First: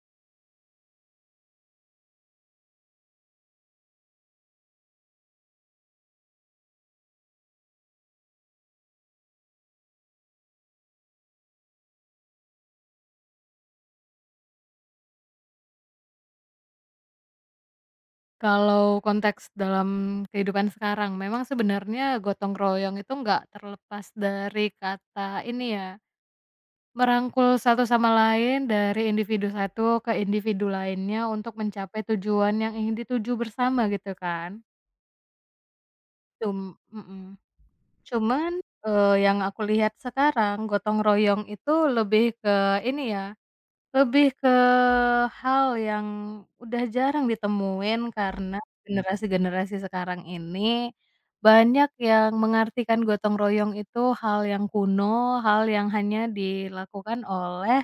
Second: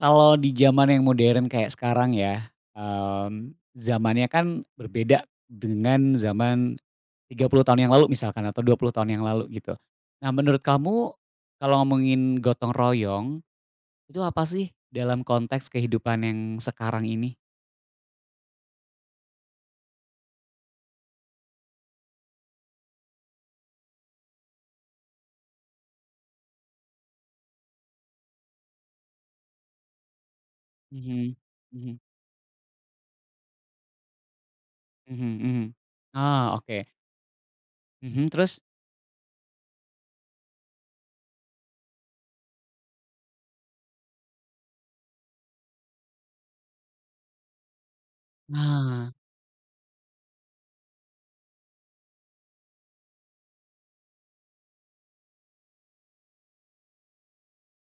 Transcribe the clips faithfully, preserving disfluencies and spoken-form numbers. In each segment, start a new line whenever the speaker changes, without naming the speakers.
Kalau di zaman yang modern kayak sekarang ya, mmm, zamannya kan berbeda dengan zaman tiga puluh tahun yang lalu misalkan atau dua puluh tahun yang lalu gitu. Nah menurut kamu kalau ngomongin gotong royong, itu apa sih dalam konteks kehidupan yang sekarang ini?
Kalau konteks dalam kehidupan sekarang, memang sebenarnya gotong royong itu nggak terlepas dari kata ini ya, merangkul satu sama lain dari individu satu ke individu lainnya
Mhm,
untuk
mhm,
mencapai tujuan yang ingin dituju bersama gitu kan.
mhm mhm. Oh,
Cum
oke,
mhm.
mhm,
Cuman,
terus?
eee, yang aku lihat sekarang gotong royong itu lebih ke ini ya. Lebih ke hal yang udah jarang ditemuin karena Mhm.
Nah,
generasi-generasi sekarang ini banyak yang mengartikan gotong royong itu hal yang kuno, hal yang hanya dilakukan oleh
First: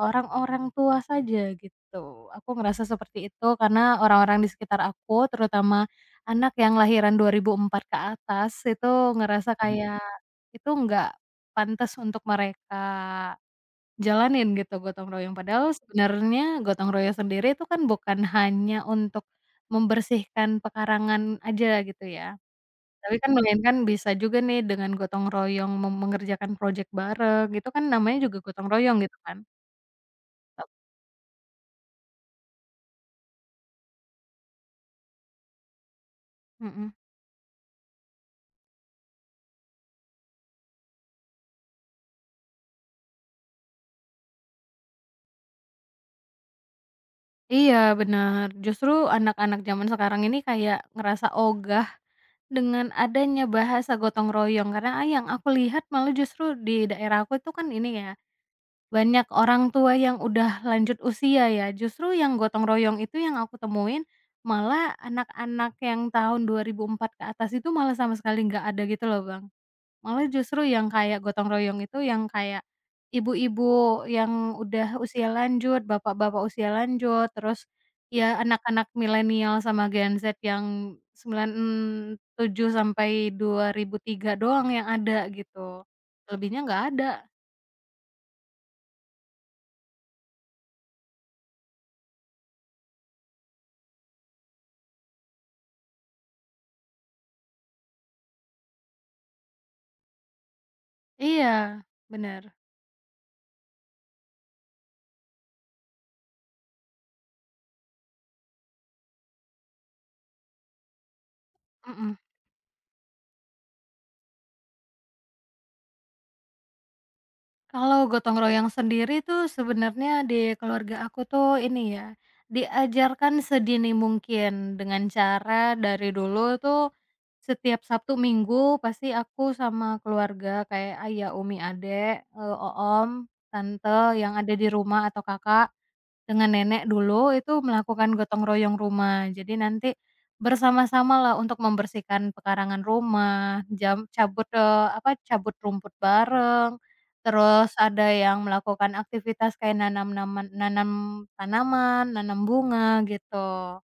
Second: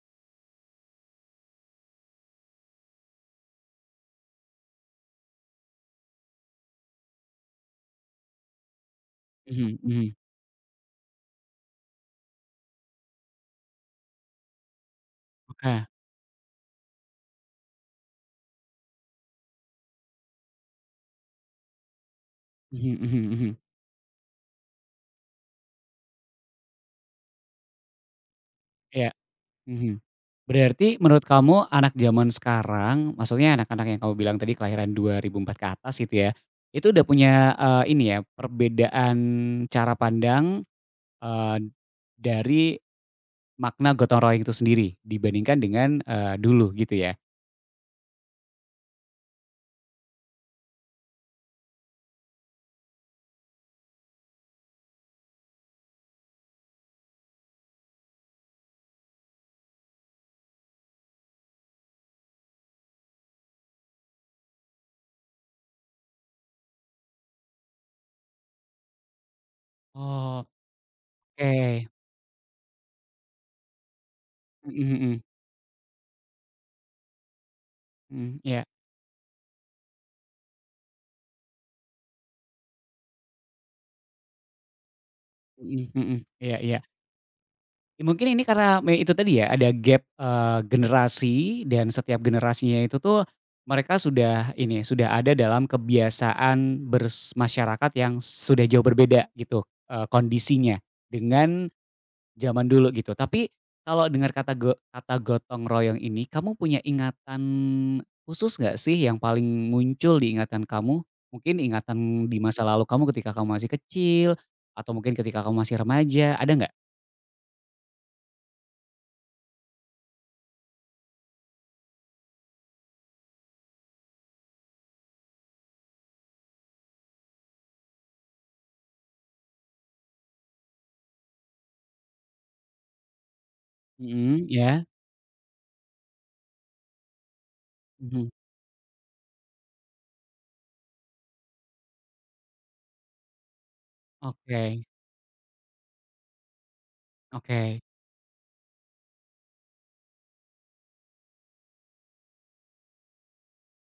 orang-orang tua saja gitu. Aku ngerasa seperti itu karena orang-orang di sekitar aku, terutama anak yang lahiran dua ribu empat ke atas itu ngerasa Mhm.
mhm
kayak
mhm,
itu nggak pantas untuk mereka. Jalanin gitu gotong royong, padahal
oke,
sebenarnya gotong royong sendiri itu kan bukan hanya untuk membersihkan pekarangan aja gitu ya,
mhm
tapi
mhm
kan
mhm,
melainkan bisa juga nih dengan gotong royong mem mengerjakan project bareng, gitu kan namanya juga gotong royong
iya.
gitu kan.
Mhm.
Tap
Berarti menurut kamu anak zaman sekarang, maksudnya anak-anak yang kamu bilang tadi kelahiran dua ribu empat ke atas gitu ya, itu
mhm.
udah punya, eee, ini ya, perbedaan cara pandang, eee, dari makna gotong royong itu sendiri dibandingkan dengan, eee, dulu gitu ya?
Iya, benar, justru anak-anak zaman sekarang ini kayak ngerasa ogah dengan adanya bahasa gotong royong, karena, ah, yang aku lihat malah justru di daerah aku itu kan ini ya. Banyak orang tua yang udah lanjut usia ya, justru yang gotong royong itu yang aku temuin, malah anak-anak yang tahun dua ribu empat ke atas itu malah sama sekali nggak ada gitu loh, Bang. Malah
Oh,
justru yang kayak gotong royong
oke.
itu yang kayak ibu-ibu yang
Mhm
udah
mhm.
usia lanjut, bapak-bapak usia lanjut, terus
Mhm,
ya
iya.
anak-anak milenial sama Gen Z yang sembilan tujuh sampai dua ribu tiga doang yang ada gitu,
Mhm mhm. Iya
lebihnya
iya.
nggak ada.
Ya, Mungkin ini karena me itu tadi ya ada gap, eee, generasi dan setiap generasinya itu tuh mereka sudah ini, sudah ada dalam kebiasaan bers yang sudah jauh berbeda gitu, eee, kondisinya dengan
Iya, benar.
zaman dulu gitu. Tapi kalau dengar kata go kata gotong royong ini, kamu punya ingatan khusus nggak sih yang paling muncul di ingatan kamu? Mungkin
Mhm.
ingatan di masa lalu kamu ketika kamu masih kecil atau mungkin ketika kamu masih remaja, ada nggak?
Kalau gotong royong sendiri tuh sebenarnya di keluarga aku tuh ini ya, diajarkan sedini mungkin dengan cara dari dulu tuh setiap Sabtu Minggu pasti aku sama keluarga kayak ayah, umi, adek, eee, oom, tante yang
Mhm,
ada di
ya.
rumah atau kakak. Dengan nenek dulu itu melakukan
Mhm,
gotong royong rumah. Jadi nanti bersama-samalah untuk membersihkan pekarangan rumah, jam cabut,
oke
eee, apa, cabut rumput bareng, terus
oke,
ada yang melakukan aktivitas kayak nanam naman nanam tanaman, nanam bunga gitu.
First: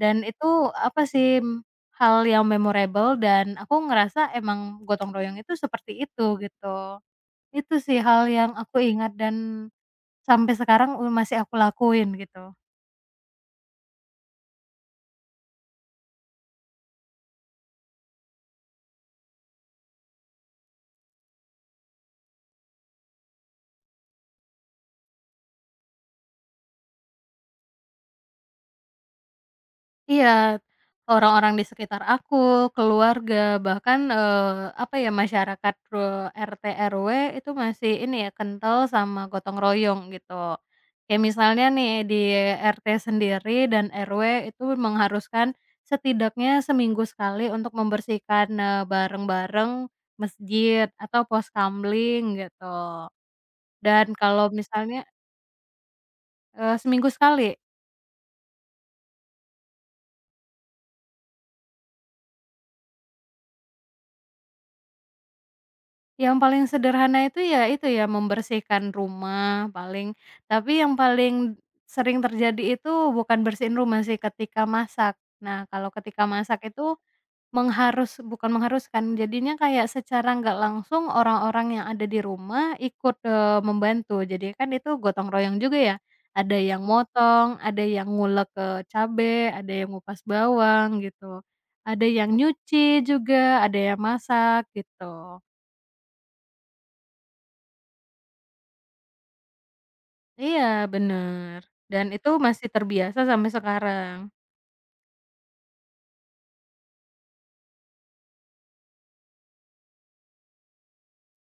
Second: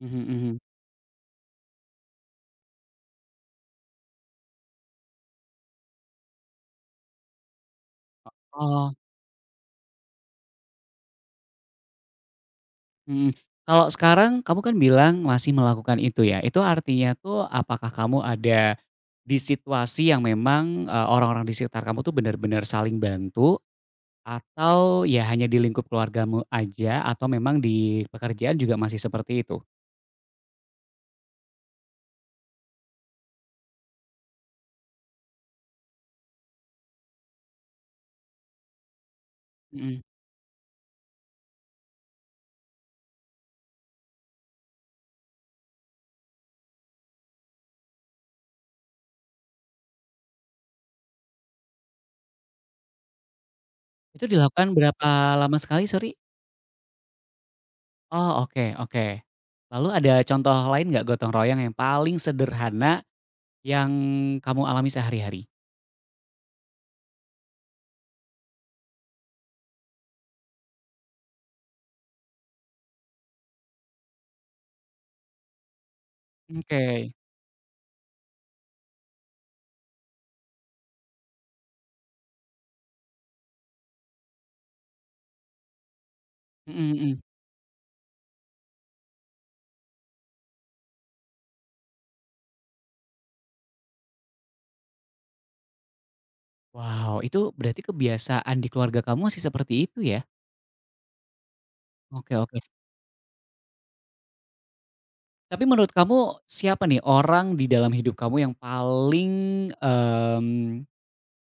mhm
Dan
mhm.
itu apa sih, m, hal yang memorable dan aku ngerasa emang gotong royong itu seperti itu gitu. Itu sih hal yang aku
Oh,
ingat dan sampai sekarang, masih aku lakuin gitu.
mhm. Kalau sekarang kamu kan bilang masih melakukan itu ya, itu artinya tuh apakah kamu ada di situasi yang memang, eee, orang-orang di sekitar kamu tuh benar-benar saling bantu atau ya hanya di lingkup keluargamu aja atau memang di pekerjaan juga masih seperti itu?
Iya, orang-orang di sekitar aku, keluarga, bahkan, eee, apa ya, masyarakat, eee, R T, R W itu masih ini ya, kental sama gotong
Mhm.
royong gitu. Kayak misalnya nih di R T sendiri dan R W itu mengharuskan setidaknya seminggu sekali untuk membersihkan, eee, bareng-bareng masjid atau pos kamling gitu. Dan
Itu
kalau
dilakukan
misalnya,
berapa lama sekali sorry?
eee, seminggu sekali.
Oh, oke oke. Lalu ada contoh lain nggak gotong royong yang paling sederhana yang kamu alami sehari-hari?
Yang paling sederhana itu ya itu ya, membersihkan rumah paling, tapi yang paling sering terjadi itu bukan bersihin rumah sih, ketika masak. Nah, kalau ketika masak
Oke,
itu mengharus bukan mengharuskan, jadinya kayak secara nggak langsung orang-orang yang ada di rumah ikut, eee, membantu. Jadi kan itu gotong royong juga ya, ada yang
mhm mhm.
motong, ada yang ngulek, eee, cabe, ada yang ngupas bawang gitu, ada yang nyuci juga, ada yang masak gitu.
Wow, itu berarti kebiasaan di keluarga kamu masih seperti itu ya?
Iya, bener. Dan itu
Oke oke.
masih terbiasa sampai sekarang.
Tapi menurut kamu siapa nih orang di dalam hidup kamu yang paling, mmm,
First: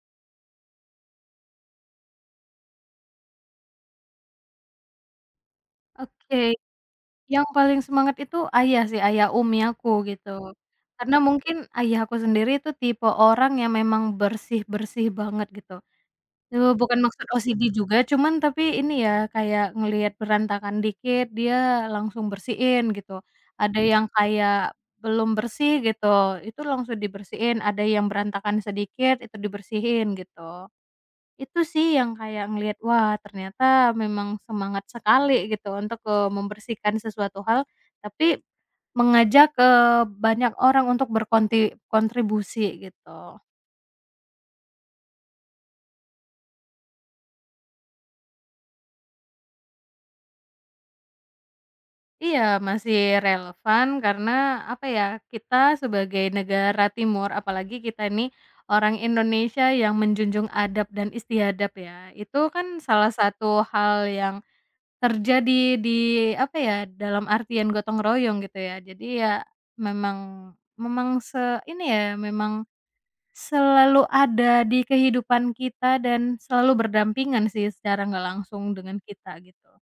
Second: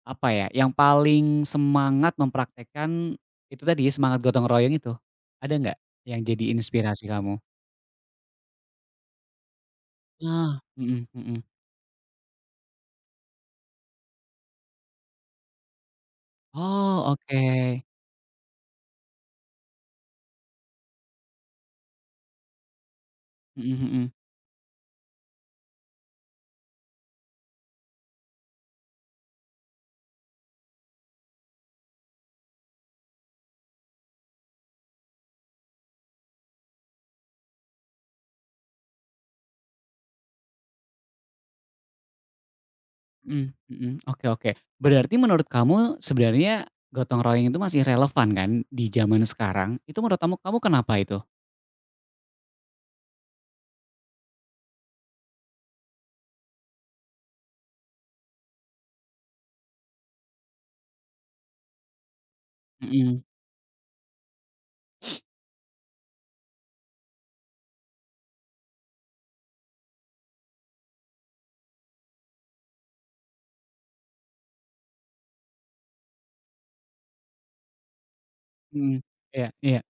apa ya, yang paling semangat mempraktekkan itu tadi ya, semangat gotong royong itu? Ada nggak yang jadi
Oke,
inspirasi kamu?
yang paling semangat itu ayah sih, ayah umi aku gitu.
Ah, mhm
Karena
mhm.
mungkin ayah aku sendiri itu tipe orang yang memang bersih-bersih banget gitu. Eee, bukan
Oh,
maksud
oke.
O C D juga, cuman tapi ini ya, kayak ngelihat berantakan dikit dia langsung bersihin gitu. Ada
Mhm
yang
mhm.
kayak belum bersih gitu, itu langsung dibersihin, ada yang berantakan sedikit itu dibersihin gitu. Itu sih yang kayak ngelihat, wah, ternyata memang semangat sekali gitu untuk, eee, membersihkan sesuatu hal, tapi mengajak, ke banyak orang untuk berkontribusi gitu.
Mhm mhm, oke oke. Berarti menurut kamu sebenarnya gotong royong itu masih relevan kan di zaman sekarang? Itu menurut kamu kamu kenapa itu?
Iya, masih relevan karena apa ya, kita sebagai negara timur, apalagi kita ini orang Indonesia yang menjunjung adab dan istiadab ya, itu kan salah
Mhm
satu hal yang terjadi di apa ya, dalam artian gotong royong gitu ya. Jadi ya memang memang se ini ya, memang selalu ada di kehidupan kita dan selalu berdampingan sih secara nggak langsung
mhm,
dengan kita
iya
gitu.
iya.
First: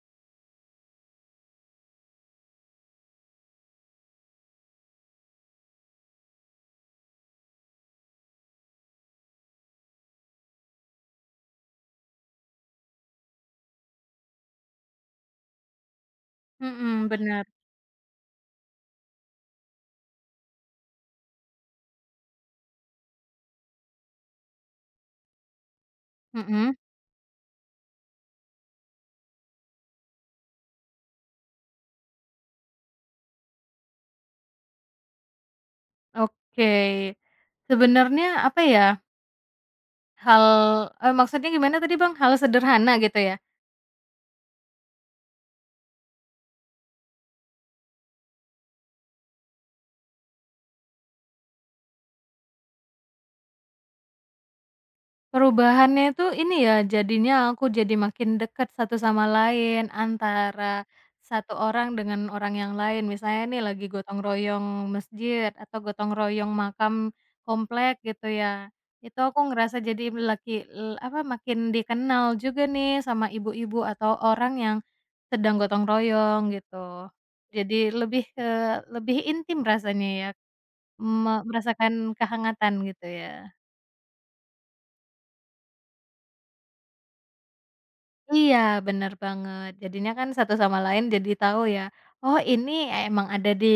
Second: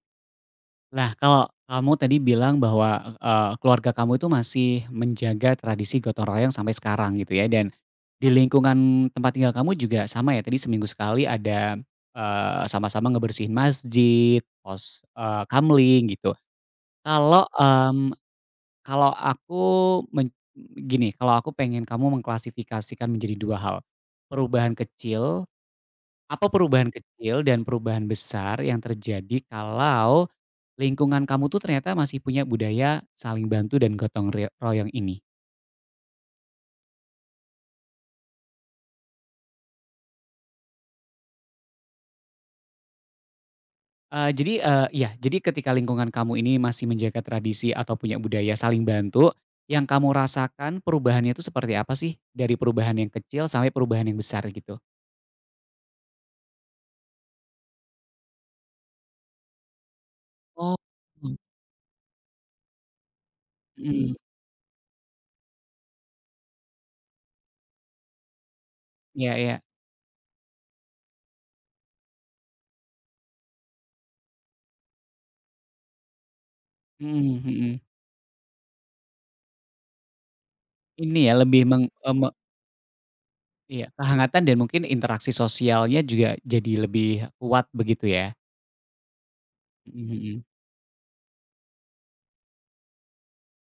Nah kalau kamu tadi bilang bahwa, eee, keluarga kamu itu masih menjaga tradisi gotong royong sampai sekarang gitu ya dan di lingkungan tempat tinggal kamu juga sama ya tadi seminggu sekali ada, eee, sama-sama ngebersihin masjid, pos, eee, kamling gitu.
Mhm, bener,
Kalau, mmm Kalau aku men gini, kalau aku pengen kamu mengklasifikasikan menjadi dua hal, perubahan kecil apa
mhm,
perubahan kecil dan perubahan besar yang terjadi kalau lingkungan kamu tuh ternyata masih punya budaya saling bantu dan gotong re royong ini?
oke. Sebenarnya apa ya, hal eee, maksudnya gimana tadi Bang? Hal sederhana gitu ya?
Eee, jadi, eee, iya, jadi ketika lingkungan kamu ini masih menjaga tradisi atau punya budaya saling bantu, yang kamu rasakan perubahannya itu seperti apa sih? Dari perubahan yang kecil sampai perubahan yang besar gitu?
Perubahannya itu ini ya, jadinya aku jadi makin dekat satu sama lain
Oh,
antara
mhm,
satu orang dengan orang yang lain. Misalnya nih lagi
mhm,
gotong royong masjid atau gotong royong makam komplek gitu ya. Itu
iya
aku
iya.
ngerasa jadi laki l- apa makin dikenal juga nih sama ibu-ibu atau orang yang sedang gotong royong gitu.
Mhm mhm.
Jadi lebih ke lebih intim rasanya ya,
Ini ya
me-
lebih meng
merasakan
eee, me
kehangatan gitu ya.
iya, kehangatan dan mungkin interaksi sosialnya juga jadi lebih kuat begitu ya?
Iya, bener banget. Jadinya
Mhm
kan
mhm.
satu sama lain jadi tahu ya, oh ini emang ada di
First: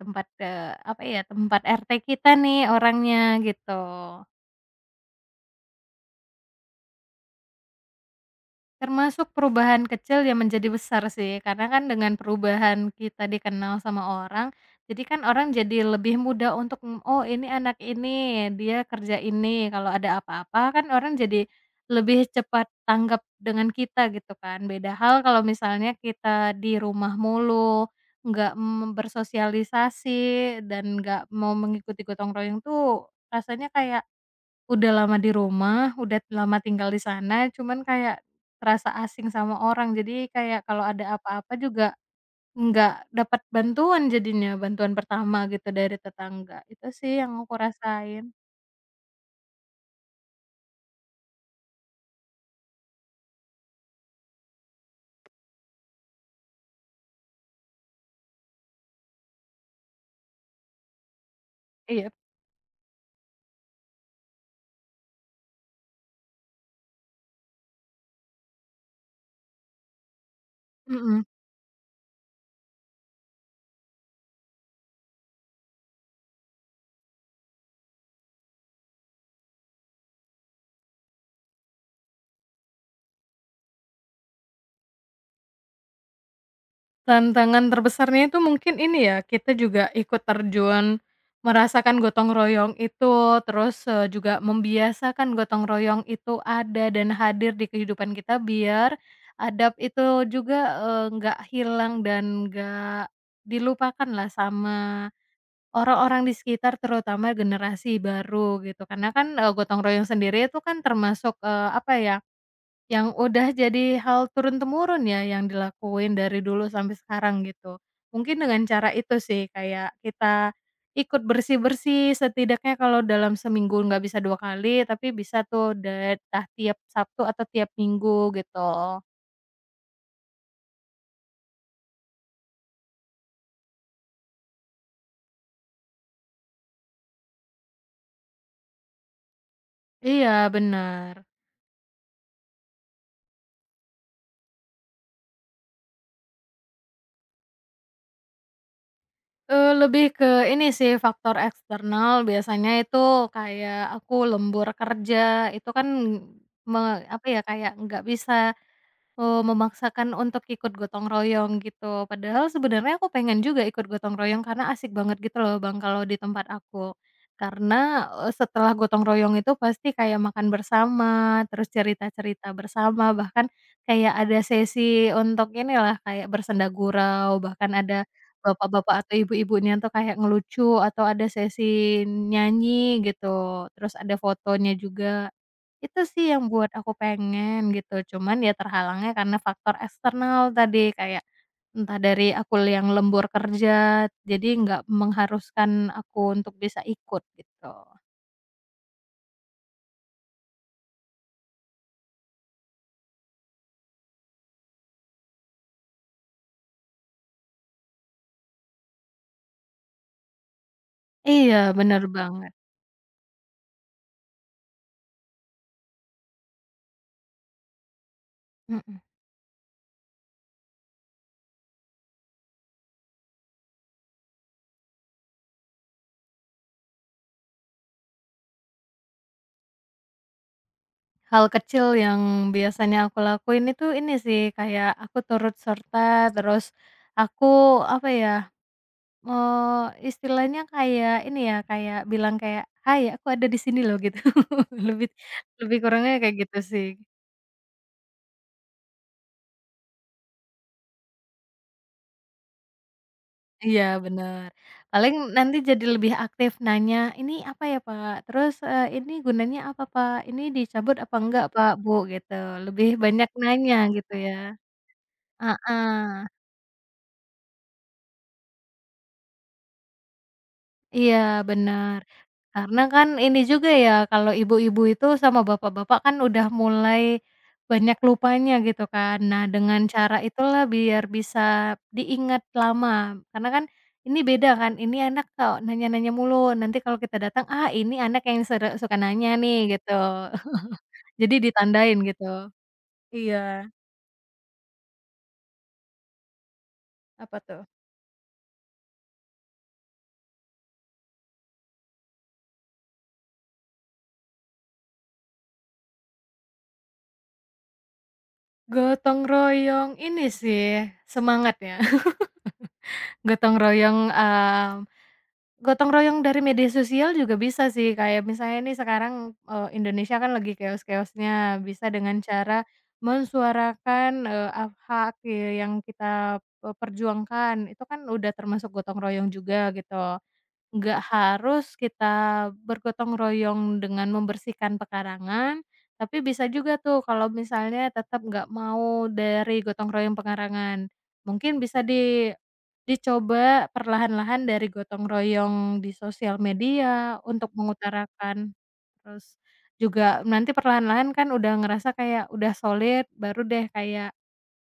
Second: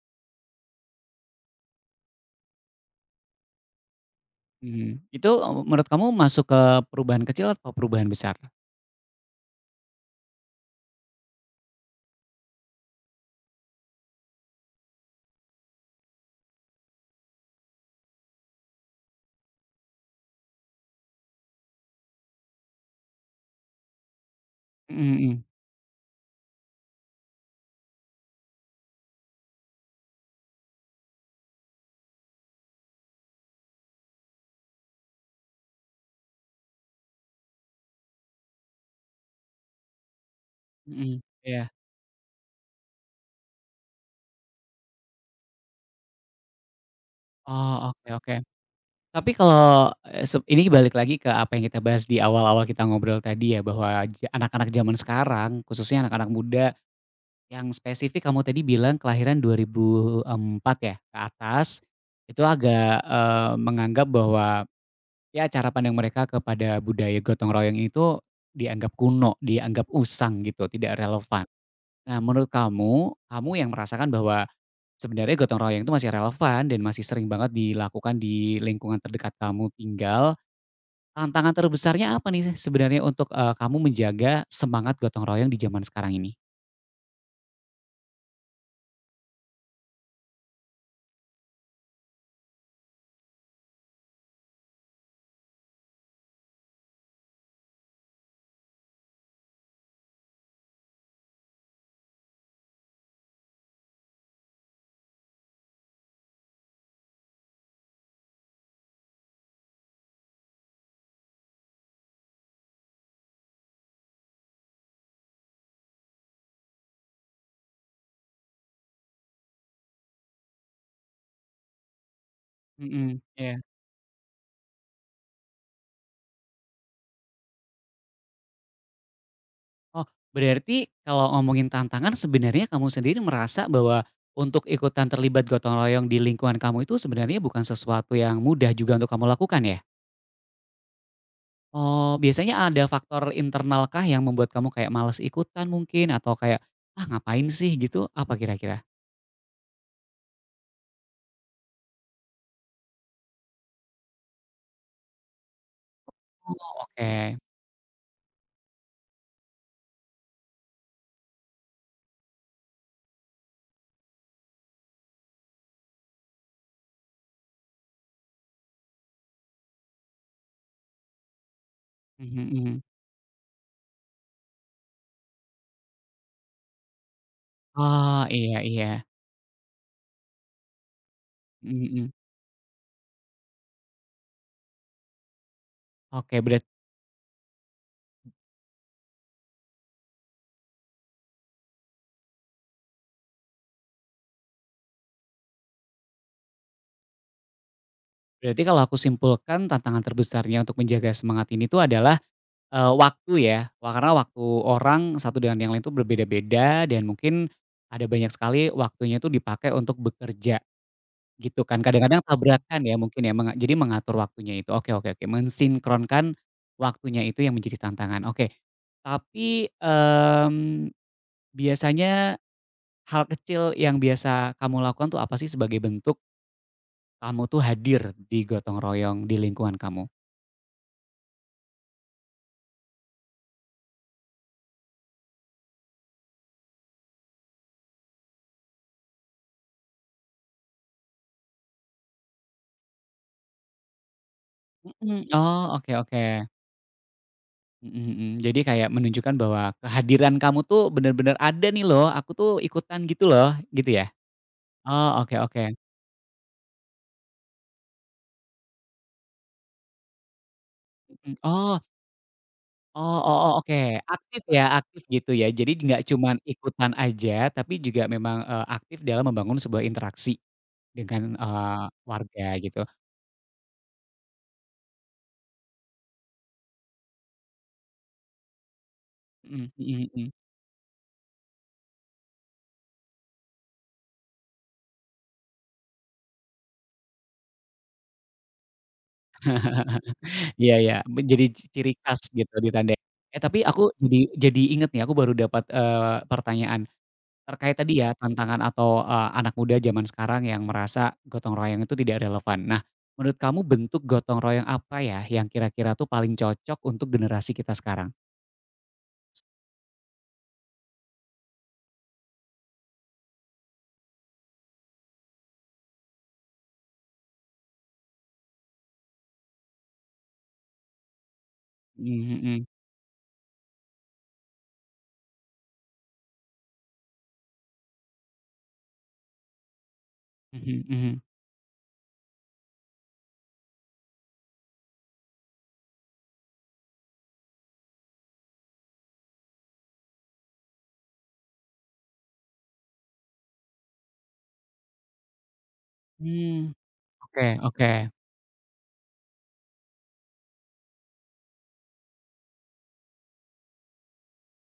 tempat, eee, apa ya, tempat R T kita nih orangnya, gitu.
Mhm. Itu, eee, menurut kamu masuk ke perubahan kecil atau perubahan besar?
Termasuk perubahan kecil yang menjadi besar sih, karena kan dengan perubahan kita dikenal sama orang, jadi kan orang jadi lebih mudah untuk, mmm, "Oh ini anak ini, dia kerja ini." Kalau ada apa-apa kan orang jadi lebih cepat tanggap dengan kita gitu kan. Beda
Mhm
hal
mhm.
kalau misalnya kita di rumah mulu, nggak, mmm, bersosialisasi dan nggak mau mengikuti gotong royong tuh rasanya kayak udah lama di rumah, udah lama tinggal di sana, cuman kayak terasa asing sama orang. Jadi kayak kalau ada
Mhm.
apa-apa
Iya.
juga nggak dapat bantuan jadinya, bantuan pertama gitu dari tetangga. Itu sih yang aku
Oh, oke
rasain.
oke. Tapi kalau, eee, sep ini balik lagi ke apa yang kita bahas di awal-awal kita ngobrol tadi ya, bahwa ja anak-anak zaman sekarang, khususnya anak-anak muda yang spesifik kamu tadi bilang kelahiran dua ribu empat ya, ke atas,
Iya.
itu agak, eee, menganggap bahwa ya cara pandang mereka kepada budaya gotong royong itu dianggap kuno, dianggap usang gitu, tidak
Mhm.
relevan. Nah menurut kamu, kamu yang merasakan bahwa sebenarnya gotong royong itu masih relevan dan masih sering banget dilakukan di lingkungan terdekat kamu tinggal, tantangan terbesarnya apa nih sebenarnya untuk, eee, kamu menjaga semangat gotong royong di zaman sekarang ini?
Tantangan terbesarnya itu mungkin ini ya, kita juga ikut terjun merasakan gotong royong itu, terus, eee, juga membiasakan gotong royong itu ada dan hadir di kehidupan kita biar adab itu juga, eee, nggak hilang dan nggak dilupakan lah sama orang-orang di sekitar terutama generasi baru gitu. Karena kan, eee, gotong royong sendiri itu kan termasuk, eee, apa ya, yang udah jadi hal turun-temurun ya, yang dilakuin dari dulu sampai sekarang gitu. Mungkin dengan cara itu sih, kayak kita ikut bersih-bersih setidaknya kalau
Mhm,
dalam
iya.
seminggu nggak bisa dua kali, tapi bisa tuh da tah tiap Sabtu atau tiap Minggu gitu.
Oh, berarti kalau ngomongin tantangan sebenarnya kamu sendiri merasa bahwa untuk ikutan terlibat gotong royong di lingkungan kamu itu sebenarnya bukan sesuatu yang mudah juga untuk kamu lakukan ya?
Iya, benar.
Oh, biasanya ada faktor internalkah yang membuat kamu kayak males ikutan mungkin atau kayak, "Ah, ngapain sih?" gitu, apa kira-kira?
Eee, lebih ke ini sih faktor eksternal biasanya itu kayak aku lembur kerja, itu kan
Oh,
me
oke.
apa ya, kayak nggak bisa, oh, memaksakan untuk ikut gotong royong gitu. Padahal sebenarnya aku pengen juga ikut gotong royong karena asik banget gitu loh Bang, kalau di tempat aku. Karena, eee, setelah gotong royong itu pasti kayak makan bersama, terus
Mhm
cerita-cerita
mhm.
bersama, bahkan kayak ada sesi untuk inilah, kayak bersenda gurau, bahkan ada
Oh, iya iya.
bapak-bapak atau ibu-ibunya tuh kayak ngelucu atau ada
Mhm
sesi
mhm.
nyanyi gitu, terus ada fotonya juga. Itu sih
Oke,
yang
berat
buat aku pengen gitu, cuman ya terhalangnya karena faktor eksternal tadi, kayak entah dari aku yang lembur kerja, jadi nggak mengharuskan aku untuk bisa ikut gitu.
berarti kalau aku simpulkan tantangan terbesarnya untuk menjaga semangat ini tuh adalah Eee, waktu ya, wa karena waktu orang satu dengan yang lain itu berbeda-beda dan mungkin ada banyak sekali waktunya itu dipakai untuk bekerja, gitu
Iya,
kan.
bener
Kadang-kadang
banget,
tabrakan ya mungkin ya, menga jadi mengatur waktunya itu. Oke oke oke, mensinkronkan waktunya itu yang menjadi tantangan, oke.
mhm.
Tapi, mmm, biasanya hal kecil yang biasa kamu lakukan tuh apa sih sebagai bentuk kamu tuh hadir di gotong royong di lingkungan kamu?
Hal kecil yang biasanya aku lakuin itu ini sih, kayak aku turut serta, terus aku apa ya, eee, istilahnya kayak ini ya, kayak bilang kayak, "Hai, aku ada di sini loh," gitu. Lebih
Mhm, oh,
Lebih
oke
kurangnya
oke.
kayak gitu sih.
Mhm mhm. Jadi kayak menunjukkan bahwa kehadiran kamu tuh bener-bener ada nih loh, aku tuh ikutan gitu loh,
Iya,
gitu ya?
bener, paling
Oh, oke
nanti
oke.
jadi lebih aktif nanya, "Ini apa ya Pak?" Terus, eee, "Ini gunanya apa Pak? Ini dicabut apa
Mhm.
enggak Pak,
Oh
Bu?" Gitu, lebih
oh
banyak
oh oh, oke.
nanya gitu ya.
Aktif ya, aktif gitu ya. Jadi nggak
Heeh.
cuman ikutan aja, tapi juga memang, eee, aktif dalam membangun sebuah interaksi
Iya,
dengan, eee,
benar.
warga gitu.
Karena kan ini juga ya kalau ibu-ibu itu sama bapak-bapak kan udah mulai banyak lupanya gitu kan. Nah
Mhm
dengan
mhm
cara
mhm.
itulah biar bisa diingat lama, karena kan ini beda kan, ini anak kok nanya-nanya mulu, nanti kalau kita datang, "Ah ini anak yang sere suka nanya nih," gitu.
Iya iya, be
Jadi
jadi ci ciri
ditandain
khas
gitu.
gitu ditandai.
Iya,
Eh, tapi aku jadi jadi inget nih, aku baru dapat, eee, pertanyaan
apa tuh?
terkait tadi ya tantangan atau, eee, anak muda zaman sekarang yang merasa gotong royong itu tidak relevan. Nah, menurut kamu bentuk gotong royong apa ya yang kira-kira tuh paling cocok untuk generasi kita sekarang?
Gotong royong ini sih semangatnya. gotong royong, mmm Gotong royong dari media sosial juga bisa sih, kayak misalnya nih sekarang, eee, Indonesia kan lagi keos-keosnya, bisa dengan
Mhm
cara
mhm,
mensuarakan, eee, af hak, eee, yang kita, eee, perjuangkan, itu kan udah termasuk gotong royong juga gitu.
mhm
Nggak
mhm.
harus kita bergotong royong dengan membersihkan pekarangan, tapi bisa juga tuh kalau misalnya tetap nggak mau dari gotong royong pekarangan, mungkin bisa di dicoba perlahan-lahan dari gotong royong di sosial
Mmm,
media
oke
untuk
oke,
mengutarakan, terus juga nanti perlahan-lahan kan udah ngerasa kayak udah solid, baru deh kayak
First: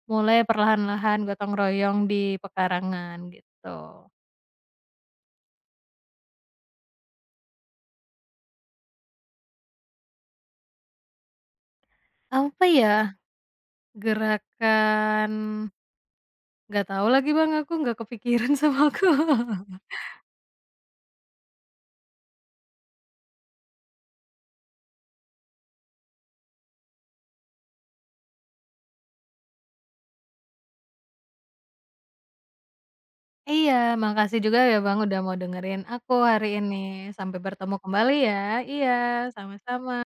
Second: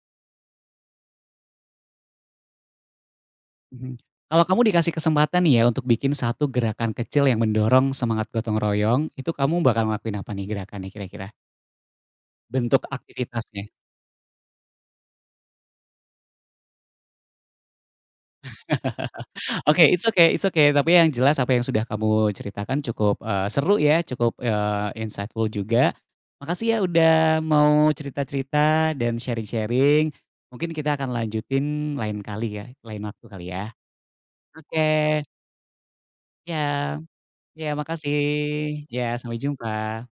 mulai perlahan-lahan gotong royong di pekarangan
mhm.
gitu.
Kalau kamu dikasih kesempatan nih ya untuk bikin satu gerakan kecil yang mendorong semangat gotong royong, itu kamu bakal ngelakuin apa nih gerakannya kira-kira?
Apa
Bentuk
ya?
aktivitasnya?
Gerakan, nggak tahu lagi Bang, aku nggak kepikiran sama aku.
Oke, it's okay it's okay, tapi yang jelas apa yang sudah kamu ceritakan cukup, eee, seru ya, cukup, eee, insightful juga. Makasih ya udah mau cerita-cerita dan sharing-sharing. Mungkin kita akan lanjutin lain kali ya, lain waktu kali ya.
Iya, makasih juga ya Bang, udah
Oke,
mau dengerin aku hari ini.
ya,
Sampai
iya
bertemu kembali
makasih,
ya. Iya,
ya, sampai jumpa.
sama-sama.